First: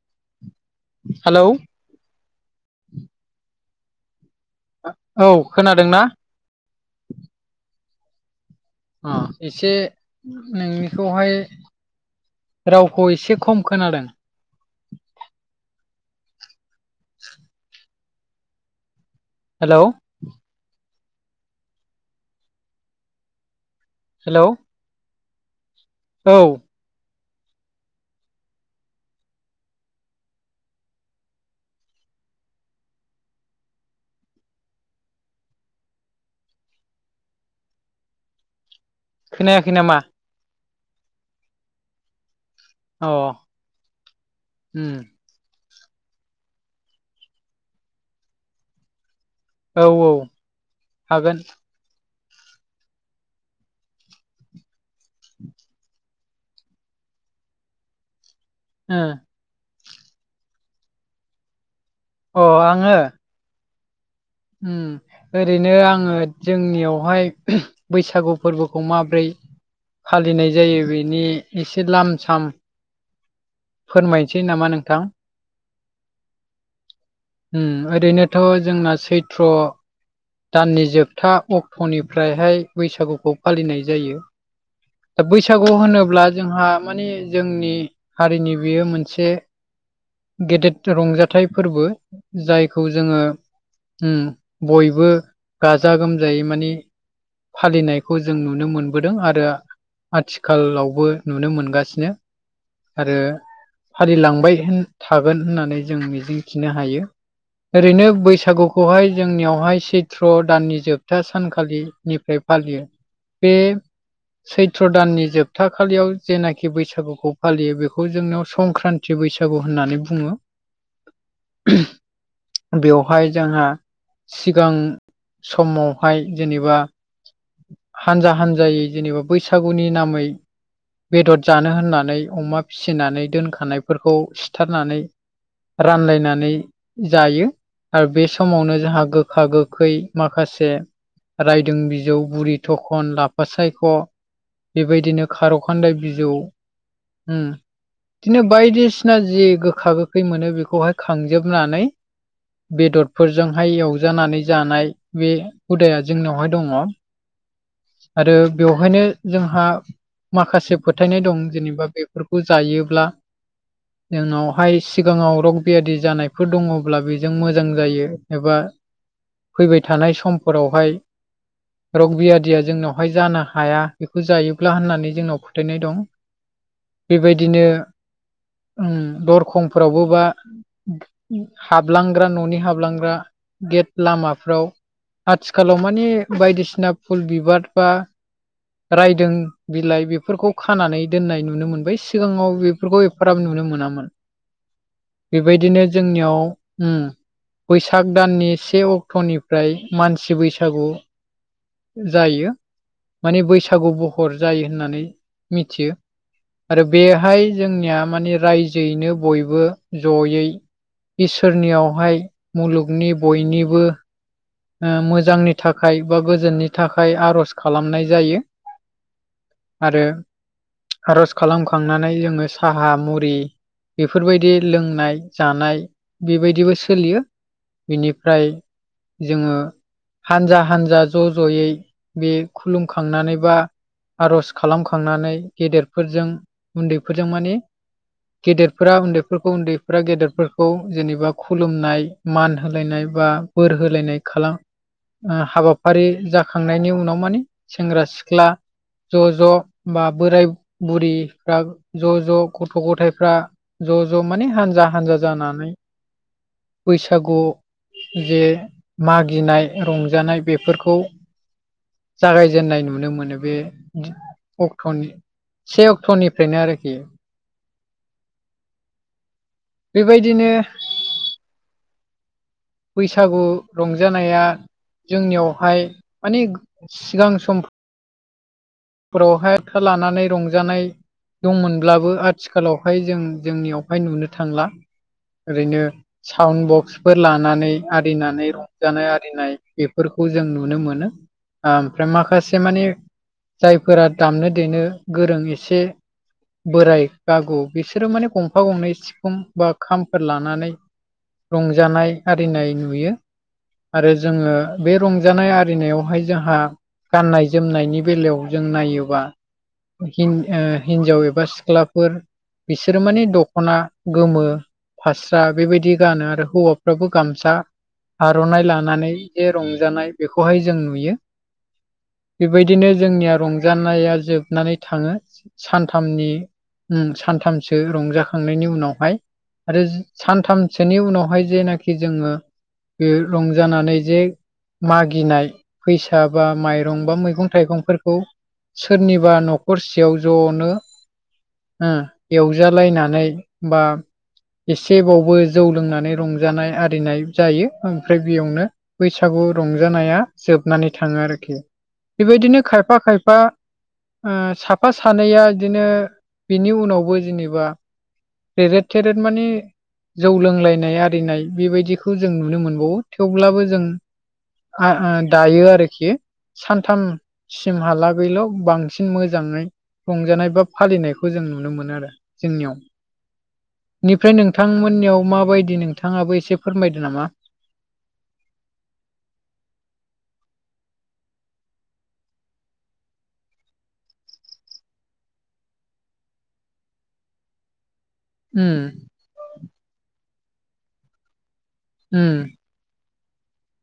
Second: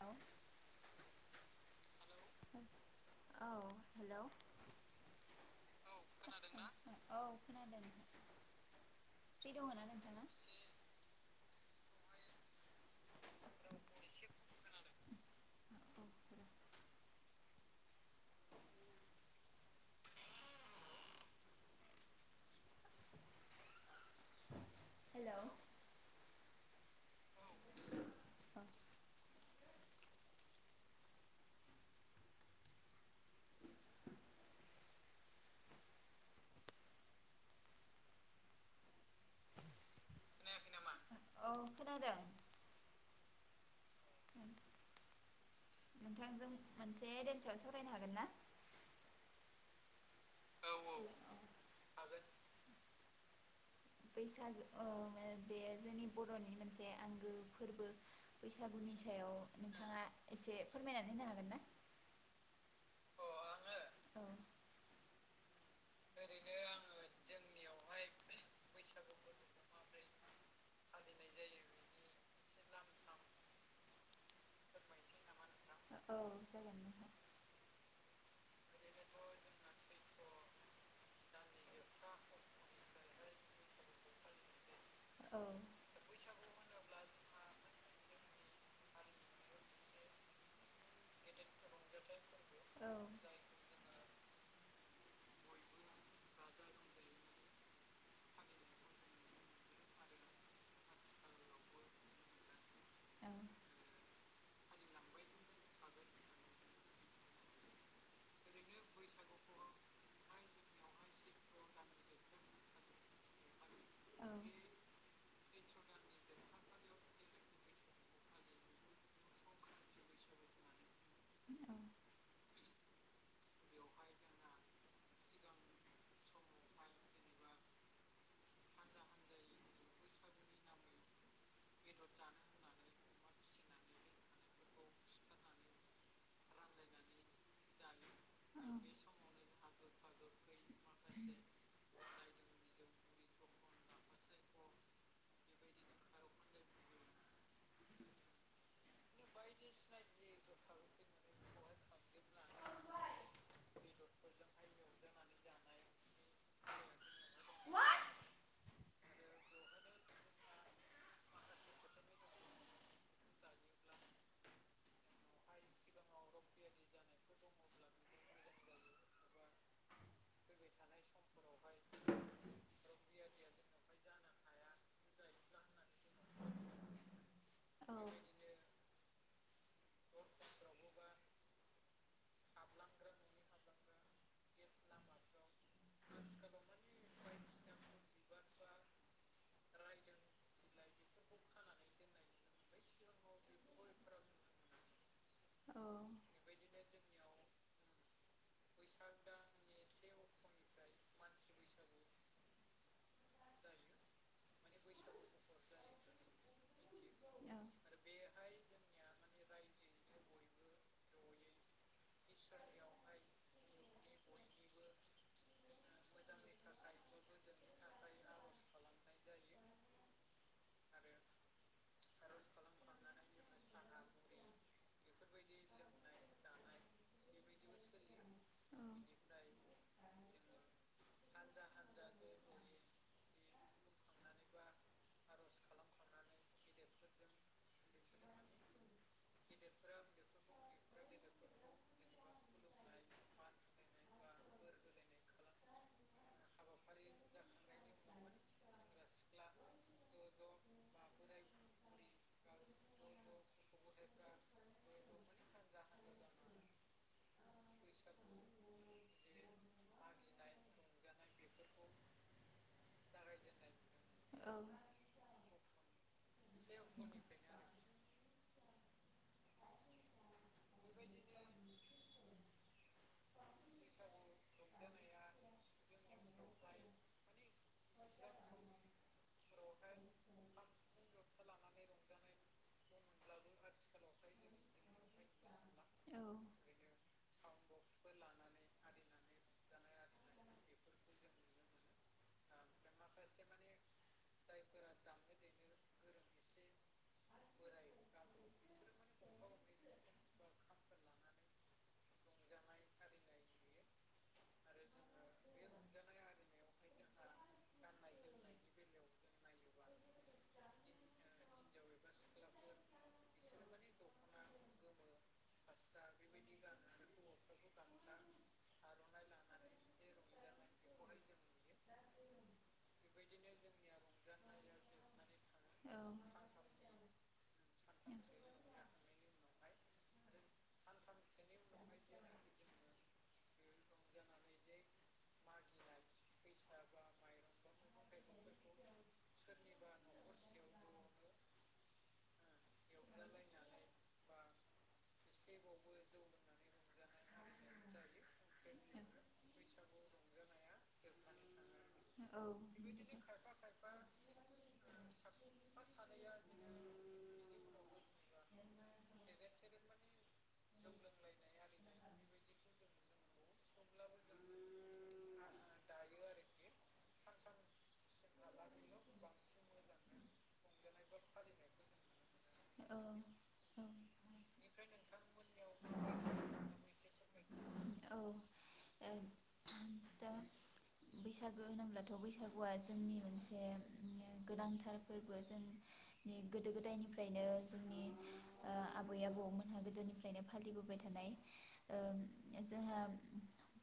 औ हेलौ ओ औ हेल' थां औ खोनादोंना? खोनादों ना? औ खोनादों। अ फ्रि दङ एसे ना नोंथाङा नोंनिखौहाय रावखौ एसे खम खोनादों [inaudible] हेलौ हेलौ। हेलौ औ। खोनायाखै नामा खोनायाखै नामा औ खोनादों। अ उम नोंथांजों मोनसे एगेन्सआव सावरायनो हागोन ना? औ औ हागोन। हागोन। बैसागो औ मे बे जोंनि बर'नि मोनसे आंगो फोरबो। बैसागुनि सायाव नोंथाङा एसे फोरमायनानै होनो हागोन ना? अ आङो औ। ओम ओरैनो आङो जोंनियावहाय बैसागु फोरबोखौ माब्रै फालिनाय जायो बेनि एसे लाम साम फोरमायसै नामा नोंथां औ जागोन नोंथां। ओम ओरैनोथ' जोंना सैथ्र दाननि जोबथा अक्ट'निफ्रायहाय बैसागुखौ फालिनाय जायो। दा औ बैसागु होनोब्ला जोंहा माने जोंनि हारिनि बेयो मोनसे गेदेद रंजाथाइ फोरबो जायखौ जोङो उम बयबो गाजा गोमजायै मानि फालिनायखौ जों नुनो मोनबोदों आरो आथिखालावबो नुनो मोनगासिनो आरो फालिलांबाय थागोन होननानै जों मिजिंथिनो हायो। ओरैनो बैसागुखौहाय जोंनियावहाय सैथ्र' दाननि जोबथा सानखालि निफ्राय फालियो बे औ। सैत्र' दाननि जोबथा खालियाव जेनाखि बैसागुखौ फालियो बेखौ जोंनियाव संक्रान्थि बैसागु होननानै बुङो औ बेवहाय जोंहा सिगां समावहाय जेनेबा हानजा हानजायै जेनेबा बैसागुनि नामै बेदर जानो होननानै अमा फिसिनानै दोनखानायफोरखौ सिथारनानै रानलायनानै जायो। आरो बे समावनो जोंहा गोखा गोखै माखासे रायदों बिजौ बुरि थखन लाफा सायख बेबायदिनो खार'खान्दाय बिजौ बिदिनो बायदिसिना जि गोखा गोखै मोनो बेखौहाय खांजोबनानै बेदरफोरजोंहाय एवजानानै जानाय बे हुदाया जोंनियावहाय दङ आरो बेवहायनो जोंहा माखासे फोथायनाय दं जेनेबा बेफोरखौ जायोब्ला जोंनावहाय सिगाङाव रग बियादि जानायफोर दङब्ला बेजों मोजां जायो एबा फैबाय थानाय समफोरावहाय रग बियादिया जोंनाव हाय जानो हाया बेखौ जायोब्ला होननानै जोंनाव फोथायनाय दं बेबायदिनो औ। दरखंफोरावबो बा हाबलांग्रा न'नि हाबलांग्रा गेट लामाफ्राव आथिखालाव मानि बायदिसिना फुल बिबार बा रायदों बिलाइ बेफोरखौ खानानै दोननाय नुनो मोनबाय सिगाङाव बेफोरखौ फोराबो नुनो मोनामोन बेबायदिनो जोंनिया जोंनियाव ओम बैसाग दाननि से अक्ट'निफ्राय मानसि बैसागु जायो। माने बैसागु बहर जायो होननानै मिथियो आरो बेहाय जोंनिया जेयैनो बयबो जयै इसोरनियावहाय मुलुगनि बयनिबो ओ मोजांनि थाखाय बा गोजोननि थाखाय आर'ज खालामनाय जायो। आरो आर'ज खालामखांनानै जोङो साहा मुरि बेफोरबायदि लोंनाय जानाय बेबायदिबो सोलियो बिनिफ्राय औ। जोङो हानजा हानजा ज'ज'यै बे खुलुमखांनानै बा आर'ज खालामखांनानै गेदेरफोरजों उन्दैफोरजों माने गेदेरफोरा उन्दैफोरखौ उन्दैफोरा गेदेरफोरखौ जेनेबा खुलुमनाय मान होलायनाय बा बोर होलायनाय खालाम ओ हाबाफारि जाखांनायनि उनाव मानि सेंग्रा सिख्ला ज' ज' बा बोराय बुरिफ्रा ज' ज' गथ' गथाइफ्रा ज' ज' माने हानजा हानजा जानानै बैसागु जे मागिनाय रंजानाय बेफोरखौ जागायजेननाय नुनो मोनो बे अक्ट'नि से अक्ट'निफ्रायनो आरोखि। बेबायदिनो बैसागु रंजानाया जोंनियावहाय माने सिगां सम फोरावहाय खो लानानै रंजानाय दंमोनब्लाबो आथिखालावहाय जों जोंनियावहाय नुनो थांला ओरैनो सउन बक्स फोर लानानै आरिनानै रंजानाय आरिनाय बेफोरखौ जों नुनो मोनो। ओ ओमफ्राय माखासे माने जायफोरा दामनो देनो गोरों एसे बोराइ गागु बिसोरो माने गंफा गंनै सिफुं बा खामफोर लानानै रंजानाय आरिनाय नुयो। आरो जोङो बे रंजानाय आरिनायावहाय जोंहा गाननाय जोमनायनि बेलायाव जों नायोबा हिन ओ हिनजाव एबा सिख्लाफोर बिसोरो माने दख'ना गोमो फास्रा बेबायदि गानो आरो हौवाफ्राबो गामसा आर'नाइ लानानै जे रंजानाय बेखौहाय जों नुयो। बेबायदिनो जोंनिया रंजानाया जोबनानै थाङो सानथामनि ओम सानथामसो रंजाखांनायनि उनावहाय आरो जोंनि सानथामसोनि उनावहाय जेनाखि जोङो बे रंजानानै जे मागिनाय फैसा बा माइरं बा मैगं थाइगंफोरखौ बेबायदिनो सोरनिबा न'खरसेयाव ज'नो ओम एवजालायनानै बा एसेबावबो जौ लोंनानै रंजानाय आरिनाय जायो ओमफ्राय बेयावनो बैसागु रंजानाया जोबनानै थाङो आरोखि। बेबायदिनो औ खायफा खायफा [inaudible] ओ साफा सानैया बिदिनो बेनि उनावबो जेनेबा रेरेट थेदरेट मानि जौ लोंलायनाय आरिनाय बेबायदिखौ जों नुनो मोनबावो थेवब्लाबो जों दायो आरोखि सानथामसिमहाला बेल' बांसिन मोजाङै रंजानाय बा फालिनायखौ जों नुनो मोनो आरो। जोंनियाव ओ निफ्राय नोंथांमोननियाव माबायदि नोंथाङाबो एसे फोरमायदो नामा। औ ओ दा बैसागो होनोब्लाथ' बैसागुआ जोंनि मोनसे गोनांथार फोरबो जों नि गोदो गोदायनिफ्रायनो जोंनि ओ उम आबै आबौमोनहा गोदोनिफ्रायनो फालिबोबाय थानाय ओं। उम जोंहा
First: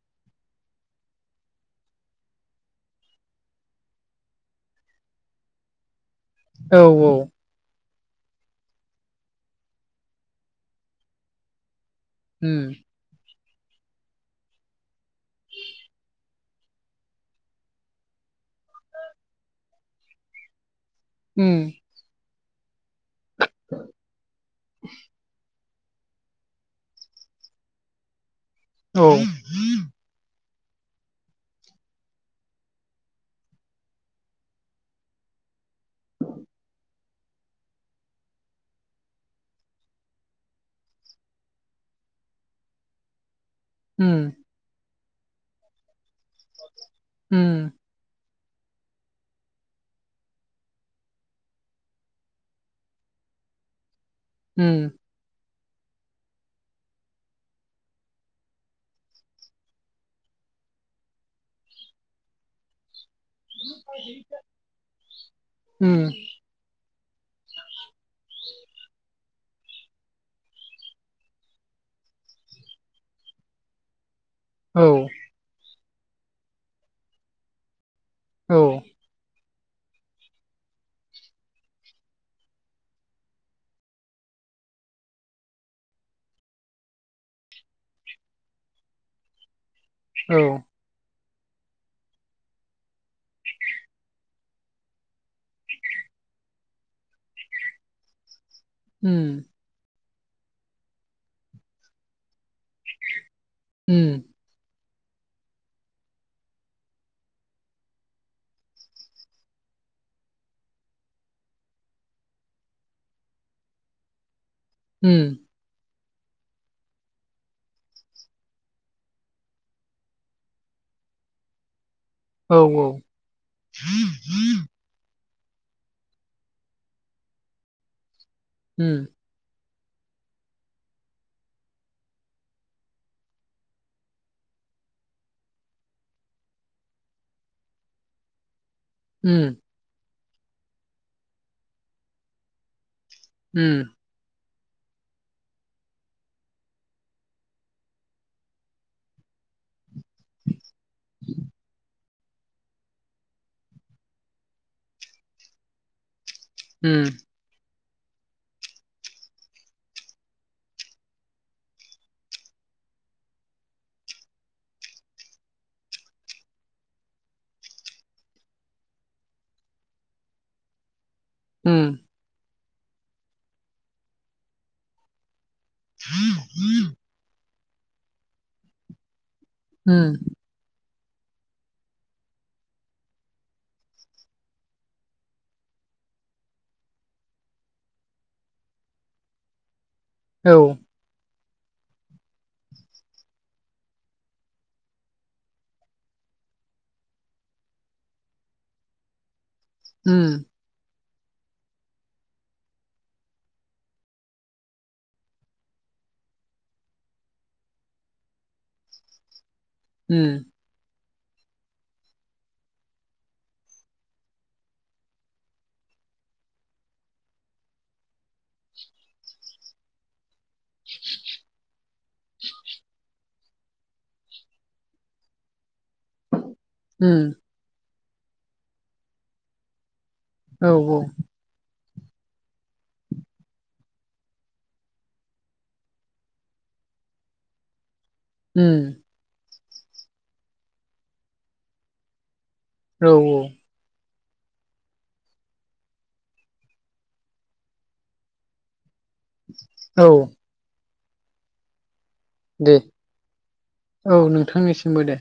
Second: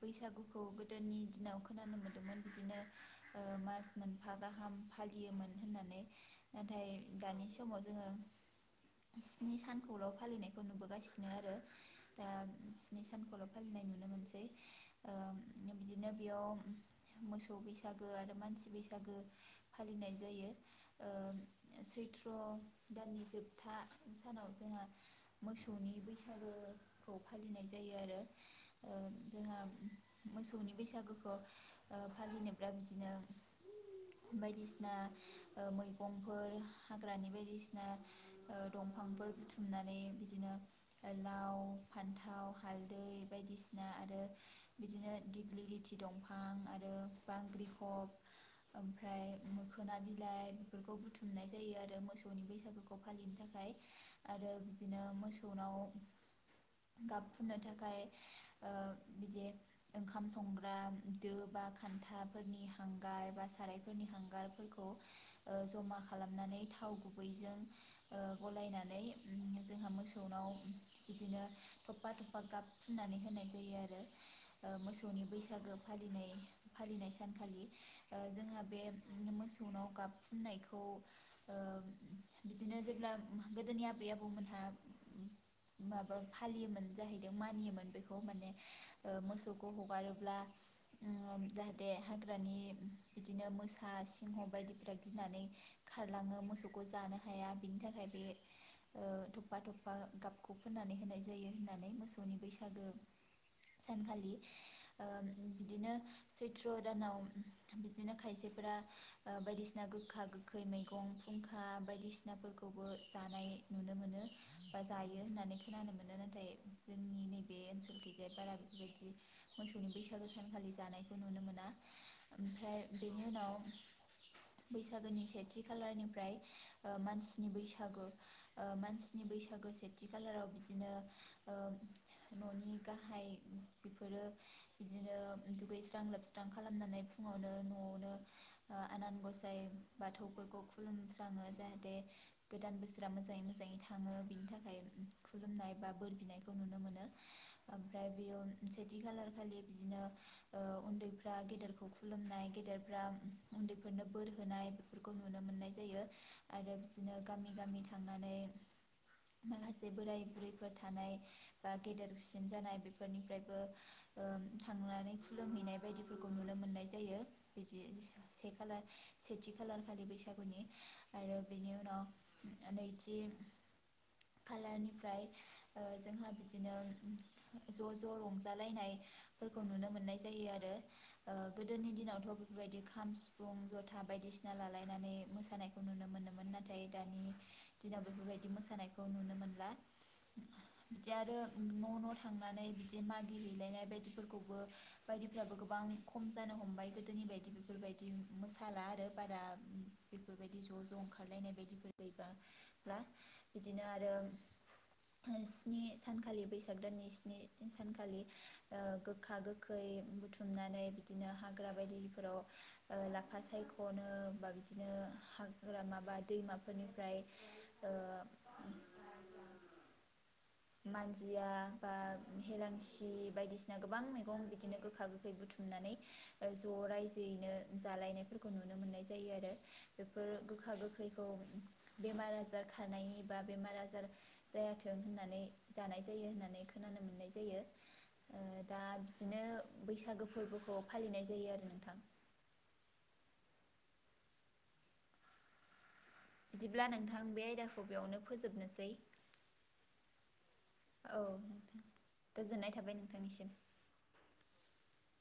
बैसागुखौ गोदोनि दिनाव खोनानो मोन मोन बिदिनो ओ मास मोनफा गाहाम फालियोमोन होननानै औ नाथाय औ दानि समाव जोङो स्नि सानखौल' फालिनायखौ नुबोगासिनो आरो दा उम स्नि सानखौल' फालिनाय नुनो मोनसै ओ बिदिनो बेयाव मोसौ बैसागो आरो मानसि बैसागो फालिनाय जायो। ओ उम सैथ्र' दाननि जोबथा सानाव जोंहा मोसौ मोसौनि बैसागोखौ फालिनाय जायो आरो ओ औ जोंहा मोसौनि बैसागुखौ ओ फालिनोब्ला बिदिनो बायदिसिना ओ मैगंफोर हाग्रानि बायदिसिना ओ दंफांफोर बुथुमनानै बिदिनो लाव फान्थाव हालदै बायदिसिना बायदिसिना आरो उम बिदिनो दिग्लि लिथि दंफां आरो उम बाख्रिखब ओमफ्राय मोखोना बिलाइ बेफोरखौ बुथुमनाय जायो आरो मोसौनि बैसागु खौ फालिनो थाखाय आरो उम बिदिनो मोसौनाव गाब फुननो थाखाय ओ बिदि ओंखाम संग्रा दो बा खान्थाफोरनि हांगार बा सारायफोरनि हांगारफोरखौ ओ जमा उम खालामनानै थाव गुबै जों गलायनानै ओम जोंहा मोसौनाव बिदिनो थफा थफा गाब फुननानै होनाय जायो आरो। ओ औ मोसौनि बैसागु फालिनाय फालिनाय सानखालि ओ औ जोंहा बे बिनो मोसौनाव गाब फुननायखौ ओ बिदिनो जेब्ला गोदोनि आबै आबौमोनहा माबा फालियोमोन जाहैदों मानियोमोन बेखौ माने ओ मोसौखौ हगार ब्ला औ ओम जाहाथे हाग्रानि बिदिनो मोसा सिंह बायदिफोरा गिनानै खारलाङो मोसौखौ जानो हाया बिनि थाखाय बे ओ उम थफा थफा गाबखौ फोननानै होनाय जायो होननानै मोसौनि बैसागो उम सानखालि ओ बिदिनो सैथ्र' दानाव बिदिनो खायसेफोरा ओ बायदिसिना गोखा गो खै मैगं फुंखा बायदिसिनाफोरखौबो जानाय नुनो मोनो। बा जायो उम होननानै खोनानो मोनो नाथाय जोंनि नैबे ओनसोल गैजाय बारा बेबायदि मोसौनि बैसागो सानखालि जानाय खौ नुनो मोना औ ओमफ्राय बेनि उनाव बैसागोनि सेथि कलारनिफ्राय ओ मानसिनि बैसागो ओ उम मानसिनि बैसागोसे थि खालाराव बिदिनो न'नि गाहाय बेफोरो बिदिनो दुगैस्रां लोबस्रां खालामनानै फुङावनो न'आवनो आनान उम गसाय बाथौफोरखौ खुलुमस्राङो जाहाथे गोदान बोसोरा मोजाङै मोजाङै उम थाङो बिनि थाखाय खुलुमनाय बा बोर बिनायखौ नुनो मोनो ओमफ्राय बेयाव सेथि खालार खालि बिदिनो उन्दैफ्रा गेदेरखौ खुलुमनाय गेदेरफ्रा उन्दैफोरनो बोर होनाय बेफोरखौ नुनो मोननाय जायो आरो उम बिदिनो गामि गामि थांनानै माखासे बोराय बुरैफोर थानाय बा गेदेरसिन जानाय बेफोरनिफ्रायबो ओ थांनानै खुलुमहैनाय बायदिफोरखौ नुनो मोननाय जायो। बिदि से खालार सेथि खालार खालि बैसागुनि आरो बेनि उम उनाव नैथि खालारनिफ्राय ओ जोंहा बिदिनो ज' ज' रंजालायनायफोरखौ नुनो उम मोननाय फैयो आरो ओ गोदोनि दिनावथ' बेफोरबायदि खाम सिफुं जथा बायदिसिना लालायनानै मोसानाय खौ नुनो मोनोमोन नाथाय दानि दिनाव बेफोरबायदि मोसानायखौ नुनो मोनला। औ बिदि आरो न' न' थांनानै बिदि मागि हैैलायनाय बायदिफोरखौबो बायदिफ्राबो गोबां खम जानो हमबाय गोदोनि बायदि बेफोरबायदि मोसाला आरो बारा उम बेफोरबायदि ज' ज' ओंखारलायनाय बायदिफोर गैब्ला बिदिनो आरो स्नि सानखालि बैसाग दाननि स्नि सानखालि गोखा गोखा खै उम बुथुमनानै बिदिनो हाग्रा बायदिफोराव लाफा सायख'नो बा बिदिनो माबा दैमाफोरनिफ्राय ओ मानजिया बा हेलांसि बायदिसिना गोबां मैगं बिदिनो गोखा गोखै बुथुम हुमनानै ज' उम रायजोयैनो जालायनायफोरखौ नुनो मोननाय जायो आरो बेफोर गोखा औ औ गोखैखौ बेमार आजार खारानाय बा बेमार आजार जायाथों होननानै जानाय जायो होननानै खोनानो मोननाय जायो दा उम बिदिनो बैसागो फोरबोखौ फालिनाय जायो आरो नोंथां औ औ बिदिब्ला नोंथां बे आयदाखौ बेयावनो फोजोबनोसै औ औ नोंथां गोजोननाय दे थाबाय नोंथांनिसिम औ नोंथांनिसिमबो दे